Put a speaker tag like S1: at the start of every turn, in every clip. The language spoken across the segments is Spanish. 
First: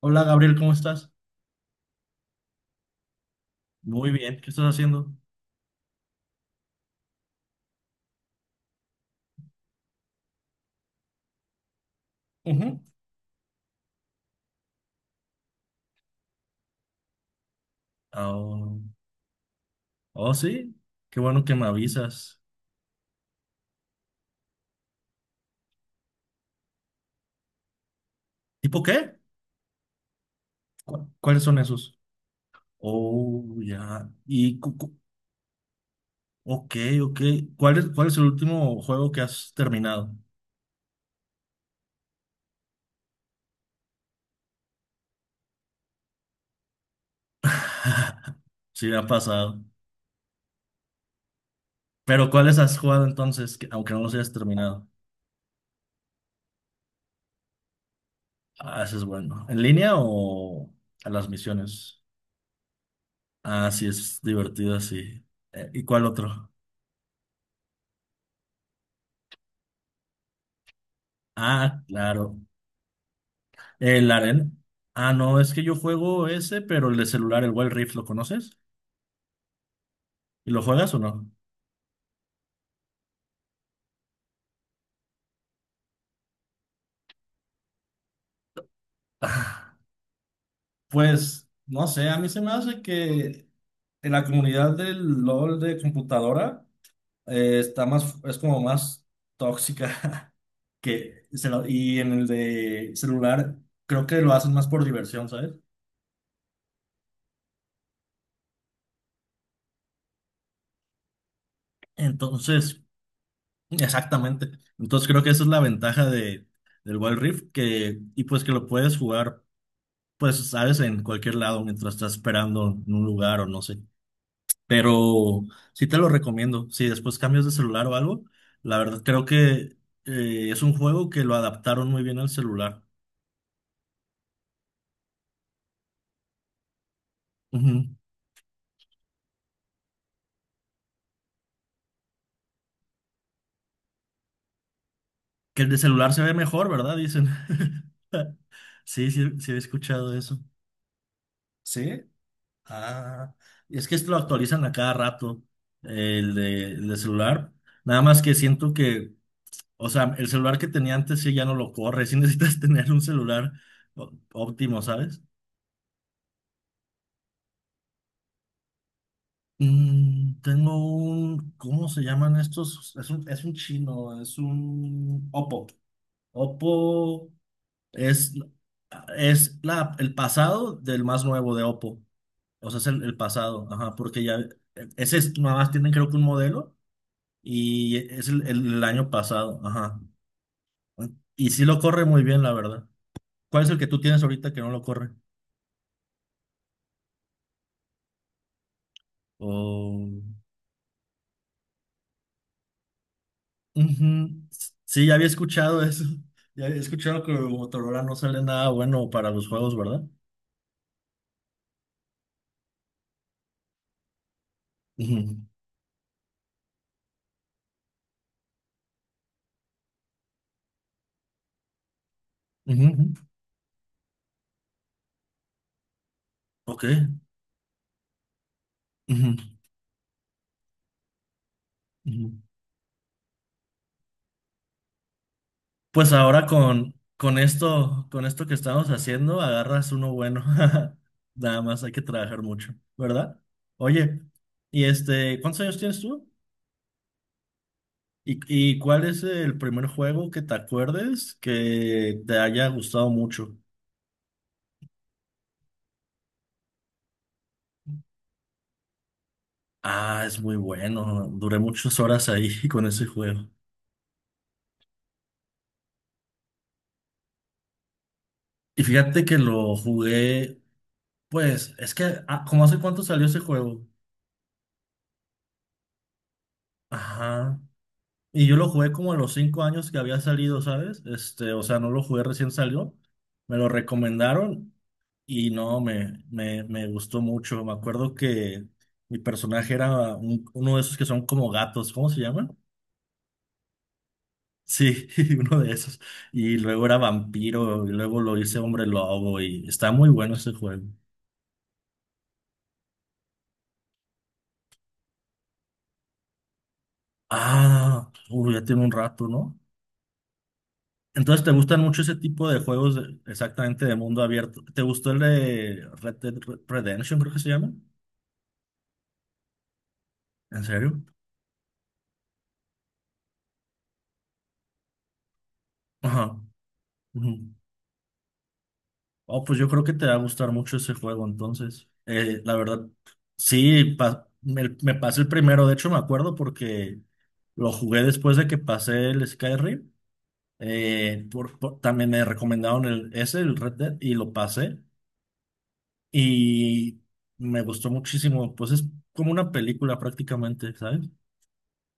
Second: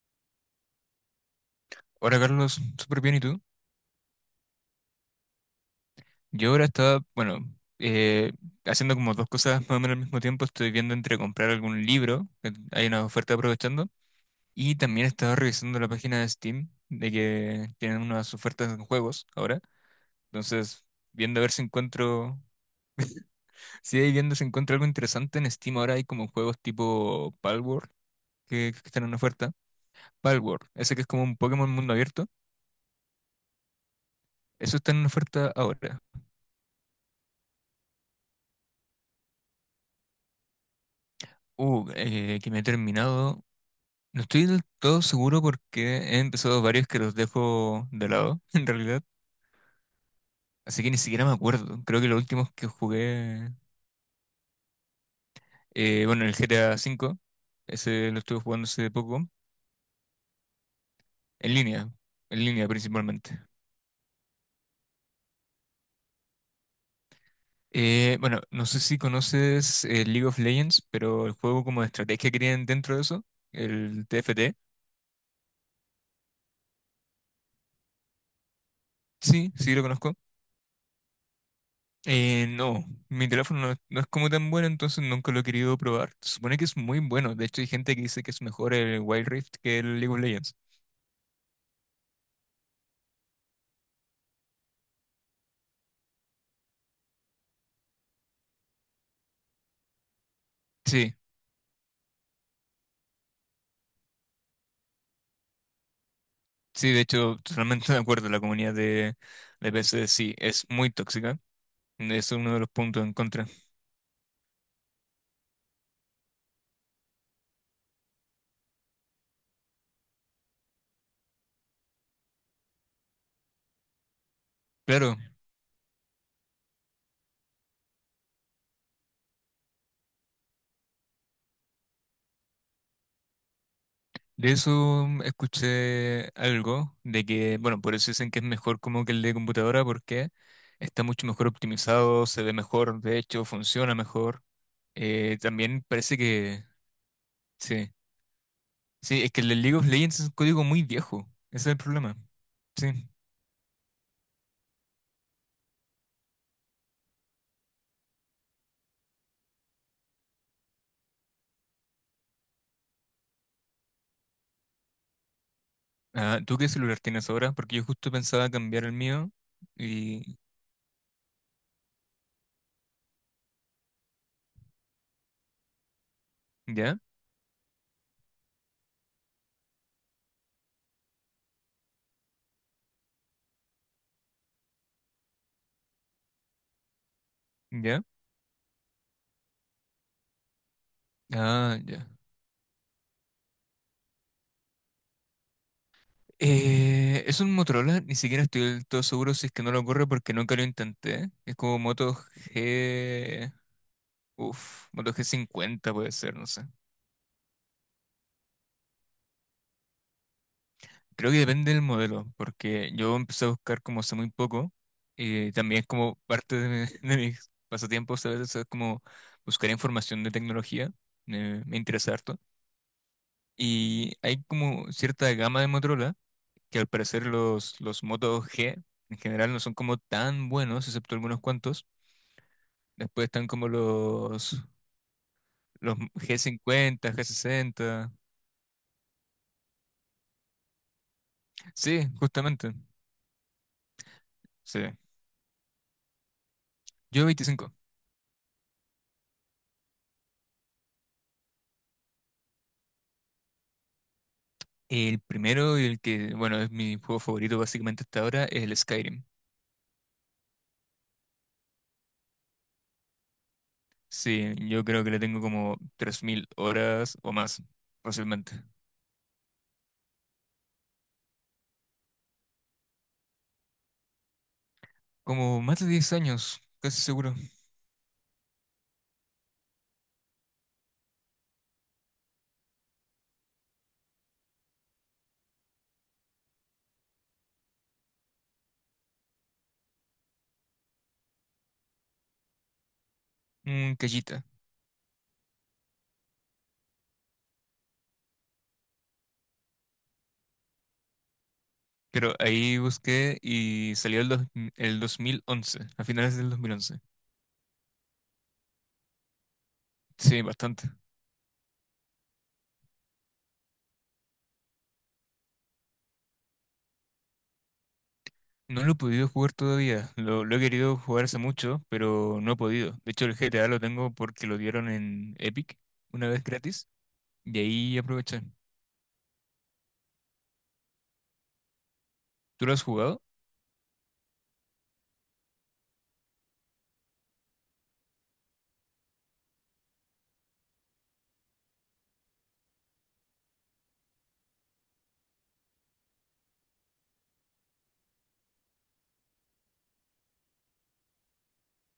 S1: Hola Gabriel, ¿cómo estás?
S2: Hola Carlos, súper bien, ¿y tú?
S1: Muy bien, ¿qué estás haciendo?
S2: Yo ahora estaba, bueno, eh, haciendo como dos cosas más o menos al mismo tiempo. Estoy viendo entre comprar algún libro, que
S1: Ujú.
S2: hay una oferta aprovechando, y también estaba revisando la página de Steam, de que tienen unas ofertas
S1: Oh,
S2: en juegos ahora.
S1: oh, sí,
S2: Entonces,
S1: qué
S2: viendo a
S1: bueno
S2: ver
S1: que
S2: si
S1: me
S2: encuentro,
S1: avisas.
S2: si ahí viendo si encuentro algo interesante en Steam ahora hay como juegos tipo Palworld, que
S1: ¿Tipo
S2: están en
S1: qué?
S2: oferta. Palworld, ese que es como un
S1: ¿Cuáles son
S2: Pokémon mundo
S1: esos?
S2: abierto,
S1: Oh, ya.
S2: eso está en oferta ahora.
S1: Ok, ok. ¿Cuál es el último juego que has terminado?
S2: Que me he terminado. No estoy del todo seguro porque he empezado varios que los dejo de lado, en
S1: Sí, me
S2: realidad.
S1: ha pasado.
S2: Así que ni siquiera me acuerdo. Creo que los
S1: Pero
S2: últimos
S1: ¿cuáles
S2: que
S1: has jugado
S2: jugué,
S1: entonces, aunque no los hayas terminado?
S2: bueno, el GTA cinco, ese lo estuve jugando
S1: Ah,
S2: hace
S1: ese es
S2: poco,
S1: bueno. ¿En línea o a las
S2: en línea,
S1: misiones?
S2: en línea principalmente.
S1: Ah, sí, es divertido, sí. ¿Y cuál otro?
S2: Bueno, no sé si conoces League of Legends, pero el juego como
S1: Ah,
S2: de estrategia
S1: claro.
S2: que tienen dentro de eso, el
S1: El arena.
S2: TFT,
S1: Ah, no, es que yo juego ese, pero el de celular, el Wild Rift, ¿lo conoces?
S2: sí, sí lo conozco.
S1: ¿Y lo juegas o no?
S2: No, mi teléfono no, es no es como tan bueno, entonces nunca lo he querido probar. Se supone que es muy bueno. De hecho, hay gente que dice que es mejor el Wild Rift
S1: Ah,
S2: que el League of Legends.
S1: pues, no sé, a mí se me hace que en la comunidad del LOL de computadora está más, es como más tóxica.
S2: Sí,
S1: Y en el de celular creo que lo hacen más por diversión, ¿sabes?
S2: sí, de hecho, totalmente de acuerdo. La comunidad de PC sí es muy tóxica. Es uno de los
S1: Entonces,
S2: puntos en contra.
S1: exactamente. Entonces creo que esa es la ventaja del Wild Rift, que, y pues que lo puedes jugar. Pues, sabes, en cualquier lado mientras estás esperando en un lugar o no sé.
S2: Claro,
S1: Pero sí te lo recomiendo. Si después cambias de celular o algo, la verdad creo que es un juego que lo adaptaron muy bien al celular.
S2: de eso escuché algo de que, bueno, por
S1: Ujú.
S2: eso dicen que es mejor como que el de computadora porque está mucho mejor optimizado, se ve mejor, de hecho, funciona mejor.
S1: Que el de
S2: También
S1: celular
S2: parece
S1: se ve
S2: que...
S1: mejor, ¿verdad? Dicen.
S2: Sí.
S1: Sí,
S2: Sí, es
S1: sí,
S2: que el
S1: sí he
S2: League of
S1: escuchado
S2: Legends es un
S1: eso.
S2: código muy viejo. Ese es el
S1: ¿Sí?
S2: problema. Sí.
S1: Ah, es que esto lo actualizan a cada rato, el de celular. Nada más que siento que. O sea, el celular que tenía antes sí ya no lo corre. Sí necesitas tener un celular óptimo, ¿sabes?
S2: Ah, ¿tú qué celular tienes ahora? Porque yo justo pensaba cambiar el mío y...
S1: Mm, tengo un, ¿cómo se llaman estos? Es un chino, es un Oppo.
S2: ¿Ya?
S1: Oppo es, es la, el pasado del más nuevo de Oppo. O sea, es el pasado, ajá, porque ya, ese es, nada más tienen creo que un modelo y
S2: ¿Ya?
S1: es el año pasado, ajá. Y sí
S2: Ah,
S1: lo corre
S2: ya.
S1: muy bien, la verdad. ¿Cuál es el que tú tienes ahorita que no lo corre?
S2: Es un Motorola, ni siquiera estoy del todo seguro si es que no lo corre
S1: Oh,
S2: porque nunca lo intenté. Es como Moto G...
S1: ujú.
S2: Uf,
S1: Sí,
S2: Moto
S1: ya había escuchado
S2: G50
S1: eso.
S2: puede ser, no sé.
S1: Ya había escuchado que Motorola no sale nada bueno para los juegos, ¿verdad?
S2: Creo que depende del modelo, porque yo empecé a buscar como hace muy poco,
S1: Ujú,
S2: y también es como parte de, de mis pasatiempos a veces es como buscar información de tecnología, me interesa harto,
S1: ujú, ujú.
S2: y hay como cierta gama de Motorola, que
S1: Ok.
S2: al parecer los Moto G en general
S1: Ujú,
S2: no son como tan buenos, excepto algunos cuantos,
S1: ujú.
S2: después están como los
S1: Pues ahora con,
S2: G50,
S1: con esto,
S2: G60,
S1: con esto que estamos haciendo, agarras uno bueno. Nada más hay que
S2: sí,
S1: trabajar
S2: justamente,
S1: mucho, ¿verdad? Oye,
S2: sí,
S1: y este, ¿cuántos años tienes tú?
S2: yo 25.
S1: ¿Y cuál es el primer juego que te acuerdes que te haya gustado mucho?
S2: El primero y el que, bueno, es mi juego favorito básicamente hasta ahora es el Skyrim.
S1: Ah, es muy bueno. Duré muchas horas ahí con ese juego.
S2: Sí, yo creo que le tengo como 3.000 horas o más, fácilmente.
S1: Y fíjate que lo jugué, pues, es que, ¿cómo hace cuánto salió ese juego?
S2: Como más de 10 años, casi seguro.
S1: Ajá. Y yo lo jugué como a los 5 años que había salido, ¿sabes? Este, o sea, no lo jugué recién salió. Me lo recomendaron y no, me gustó mucho. Me acuerdo que mi personaje era uno de esos que son como gatos, ¿cómo se llaman?
S2: Un callita.
S1: Sí, uno de esos. Y luego era vampiro, y luego lo hice hombre lobo, y está muy bueno ese juego.
S2: Pero ahí busqué y salió el 2011, a finales del 2011.
S1: Ah, uy, ya tiene un rato, ¿no?
S2: Sí, bastante.
S1: Entonces, ¿te gustan mucho ese tipo de juegos exactamente de mundo abierto? ¿Te gustó el de Red Dead Redemption, creo que se llama?
S2: No lo he podido jugar todavía. Lo he
S1: ¿En serio?
S2: querido jugar hace mucho, pero no he podido. De hecho, el GTA lo tengo porque lo dieron en Epic una
S1: Ajá.
S2: vez gratis
S1: Ujú.
S2: y ahí aproveché.
S1: Oh, pues yo creo que te va a gustar mucho ese juego, entonces. La
S2: ¿Tú lo has
S1: verdad,
S2: jugado?
S1: sí, me pasé el primero, de hecho me acuerdo porque lo jugué después de que pasé el Skyrim. También me recomendaron el, ese, el Red Dead, y lo pasé. Y me gustó muchísimo. Pues es como una película prácticamente, ¿sabes?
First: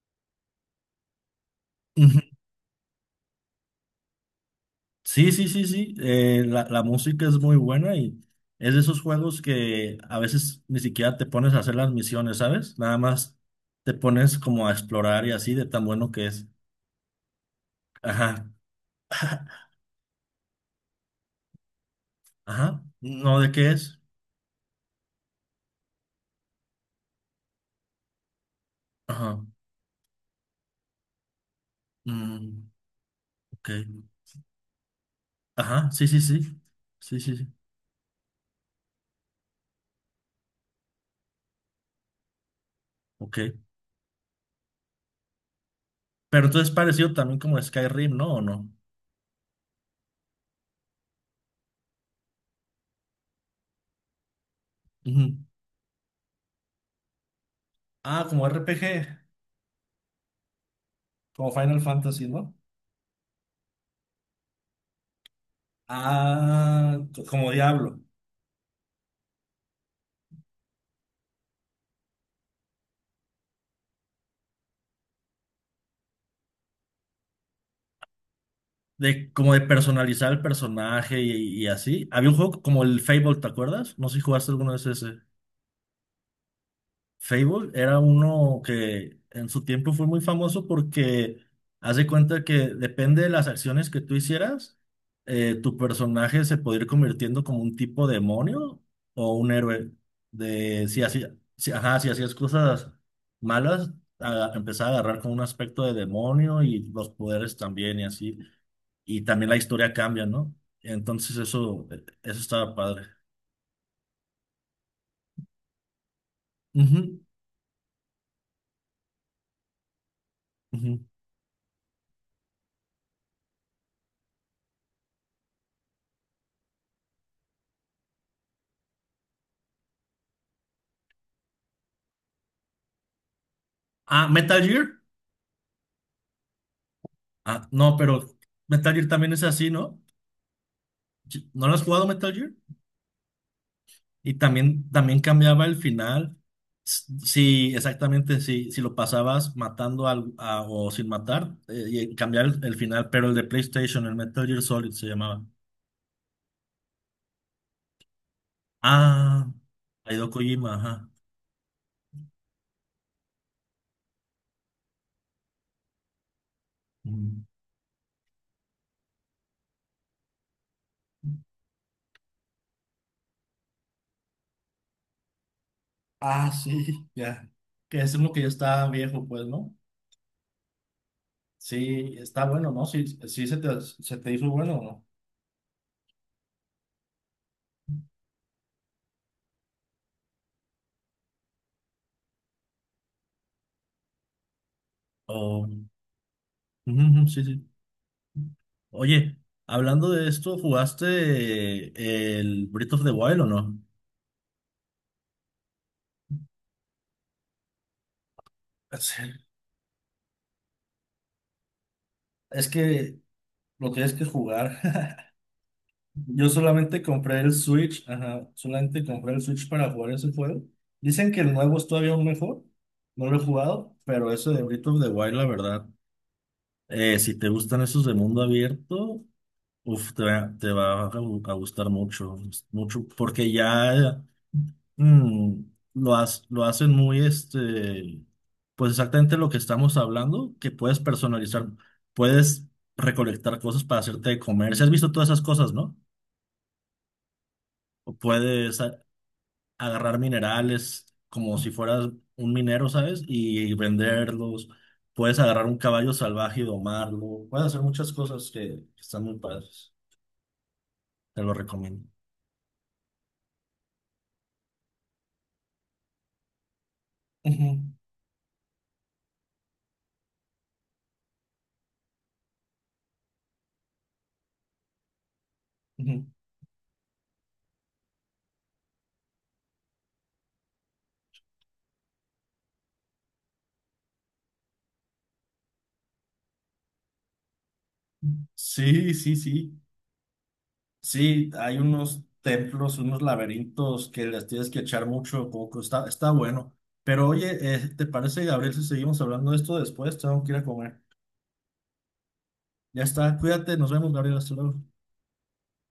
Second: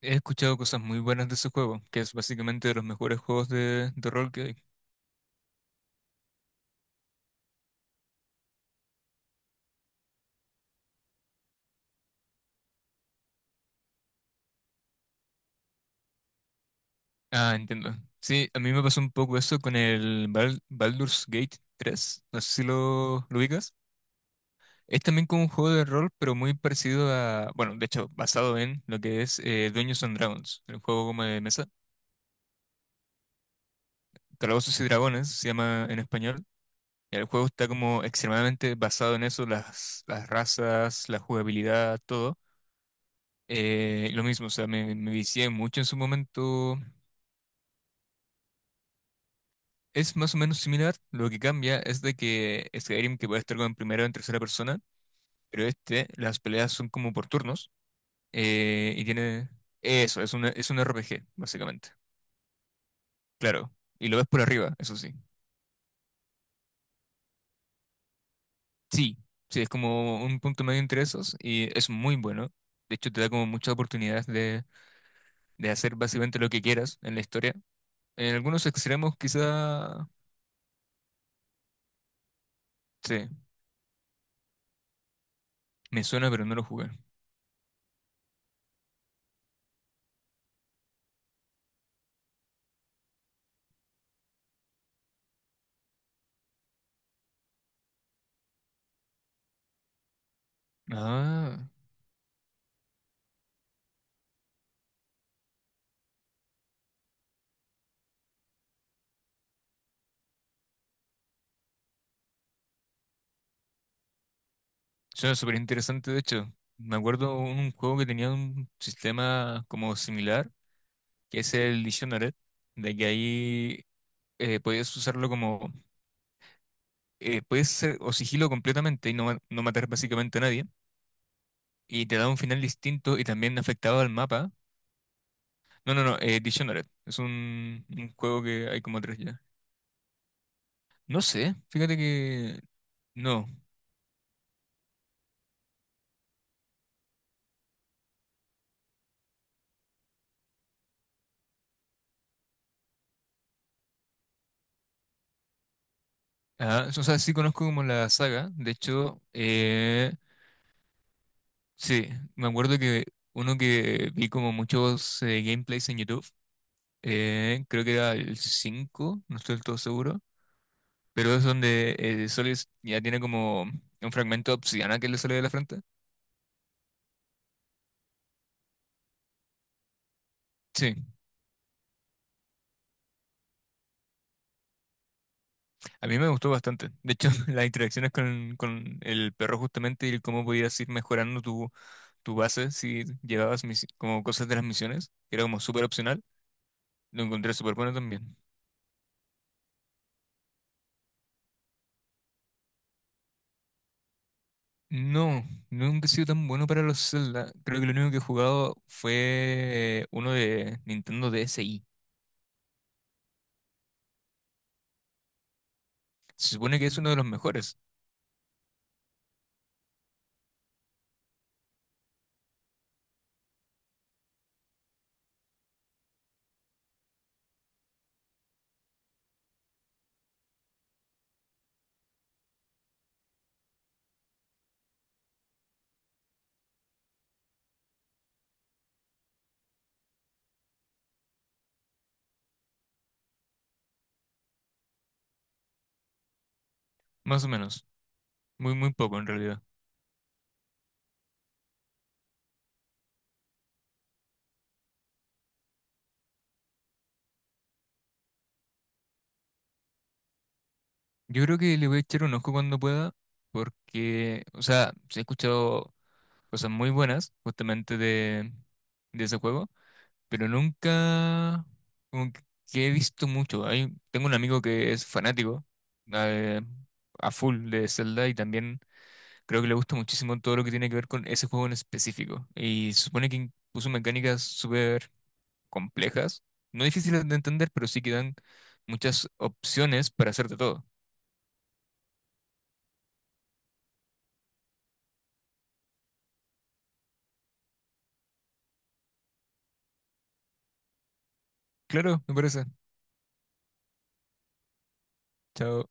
S2: He escuchado cosas muy buenas de ese juego, que es
S1: Ujú.
S2: básicamente de los mejores juegos de rol que hay.
S1: Sí, sí, sí, sí. La música es muy buena y es de esos juegos que a veces ni siquiera te pones a hacer las misiones, ¿sabes? Nada más te pones como a explorar y así de tan bueno que es.
S2: Ah, entiendo.
S1: Ajá,
S2: Sí, a mí me pasó un poco eso con el Baldur's Gate 3. No sé si
S1: ajá.
S2: lo
S1: ¿No de qué
S2: ubicas.
S1: es?
S2: Es también como un juego de rol, pero muy parecido a, bueno, de hecho, basado en lo que
S1: Ajá.
S2: es Dungeons and Dragons, el juego como de mesa.
S1: Mm, ok.
S2: Calabozos y Dragones se llama
S1: Ajá,
S2: en
S1: sí, sí, sí.
S2: español.
S1: Sí,
S2: El
S1: sí,
S2: juego
S1: sí.
S2: está como extremadamente basado en eso, las razas, la jugabilidad, todo.
S1: Ok.
S2: Lo mismo, o sea, me vicié mucho en su
S1: Pero entonces es
S2: momento.
S1: parecido también como Skyrim, ¿no? ¿O no?
S2: Es más o menos similar, lo que cambia es de que Skyrim que puede estar con primera o en tercera persona,
S1: Ujú.
S2: pero este, las peleas son como por turnos,
S1: Ah, como R P
S2: y
S1: G
S2: tiene eso, es un RPG,
S1: como Final
S2: básicamente.
S1: Fantasy, ¿no?
S2: Claro, y lo ves por arriba, eso sí.
S1: Ah, como Diablo.
S2: Sí, sí, es como un punto medio entre esos, y es muy bueno. De hecho, te da como muchas oportunidades de hacer básicamente lo que quieras en la historia. En algunos extremos
S1: De, como de
S2: quizá,
S1: personalizar el personaje y así. Había un juego como el
S2: sí,
S1: Fable, ¿te acuerdas? No sé si jugaste alguno de ese.
S2: me suena, pero no lo jugué.
S1: Fable era uno que en su tiempo fue muy famoso porque haz de cuenta que depende de las acciones que tú hicieras, tu personaje se podía ir convirtiendo como un tipo demonio o un héroe. De si hacía,
S2: Ah.
S1: si, ajá, si hacías cosas malas, empezaba a agarrar con un aspecto de demonio y los poderes también y así. Y también la historia cambia, ¿no? Entonces eso estaba padre.
S2: Suena súper interesante, de hecho. Me
S1: Ujú,
S2: acuerdo un juego que tenía un sistema como similar,
S1: ujú.
S2: que es el Dishonored, de que ahí podías usarlo como, puedes ser o sigilo completamente y no, no matar básicamente a nadie, y te da un final distinto y también afectado al
S1: Ah,
S2: mapa.
S1: Metal Gear.
S2: No, Dictionary. Es
S1: Ah, no,
S2: un
S1: pero
S2: juego que hay
S1: Metal
S2: como
S1: Gear
S2: tres
S1: también
S2: ya.
S1: es así, ¿no?
S2: No sé,
S1: ¿No lo has
S2: fíjate
S1: jugado Metal Gear?
S2: que no.
S1: Y también, también cambiaba el final. Sí, exactamente, sí, si lo pasabas matando o sin matar, y cambiar el final, pero el de PlayStation, el Metal Gear Solid se llamaba.
S2: Ah, o sea, sí conozco como la saga, de hecho,
S1: Ah, Hideo Kojima, ajá.
S2: sí, me acuerdo que uno que vi como muchos gameplays en YouTube,
S1: Mm.
S2: creo que era el 5, no estoy del todo seguro, pero es donde Solis ya tiene como un fragmento de obsidiana que le sale de la frente.
S1: Ah, sí, ya. Que es uno que ya está viejo, pues, ¿no?
S2: Sí,
S1: Sí, está bueno, ¿no? Sí, sí se te hizo bueno, ¿no?
S2: a mí me gustó bastante. De hecho, las interacciones con el perro justamente y cómo podías ir mejorando tu, tu base si llevabas como cosas de las misiones, que era como
S1: O-
S2: súper opcional,
S1: Ujú, ujú,
S2: lo
S1: sí, sí.
S2: encontré súper bueno también.
S1: Oye, hablando de esto, ¿jugaste el Breath of the Wild o no?
S2: No, nunca he sido tan bueno para los Zelda. Creo que lo único que he jugado
S1: Sí,
S2: fue uno de Nintendo DSi.
S1: es que lo tienes que jugar.
S2: Se
S1: Yo
S2: supone que es
S1: solamente
S2: uno de los
S1: compré el
S2: mejores,
S1: Switch, ajá, solamente compré el Switch para jugar ese juego. Dicen que el nuevo es todavía aún mejor. No lo he jugado, pero eso de Breath of the Wild, la verdad. Si te gustan esos de mundo abierto, uf, te va a a gustar mucho, mucho, porque ya. Mm, lo hacen muy, este, pues exactamente lo que estamos hablando, que puedes personalizar, puedes recolectar cosas para hacerte de comer. Si has visto todas esas cosas, ¿no?
S2: más o menos.
S1: O
S2: Muy,
S1: puedes
S2: muy poco en realidad.
S1: agarrar minerales como si fueras un minero, ¿sabes? Y venderlos. Puedes agarrar un caballo salvaje y domarlo. Puedes hacer muchas cosas que están muy padres. Te
S2: Yo
S1: lo
S2: creo que le voy a
S1: recomiendo.
S2: echar un ojo cuando pueda, porque, o sea, sí he escuchado cosas muy buenas
S1: Ujú,
S2: justamente de ese juego, pero nunca como que he visto mucho. Hay, tengo un amigo que es fanático
S1: ujú.
S2: eh, a full de Zelda y también creo que le gusta muchísimo todo lo que tiene que ver con ese juego en específico. Y se supone que puso mecánicas súper complejas, no difíciles de entender, pero sí que dan
S1: Sí,
S2: muchas
S1: sí, sí.
S2: opciones para hacerte todo.
S1: Sí, hay unos templos, unos laberintos que les tienes que echar mucho poco. Está bueno. Pero oye, ¿te parece, Gabriel, si seguimos hablando de esto después? Tengo que ir a comer.
S2: Claro, me parece.
S1: Ya está, cuídate, nos vemos, Gabriel, hasta luego.
S2: Chao.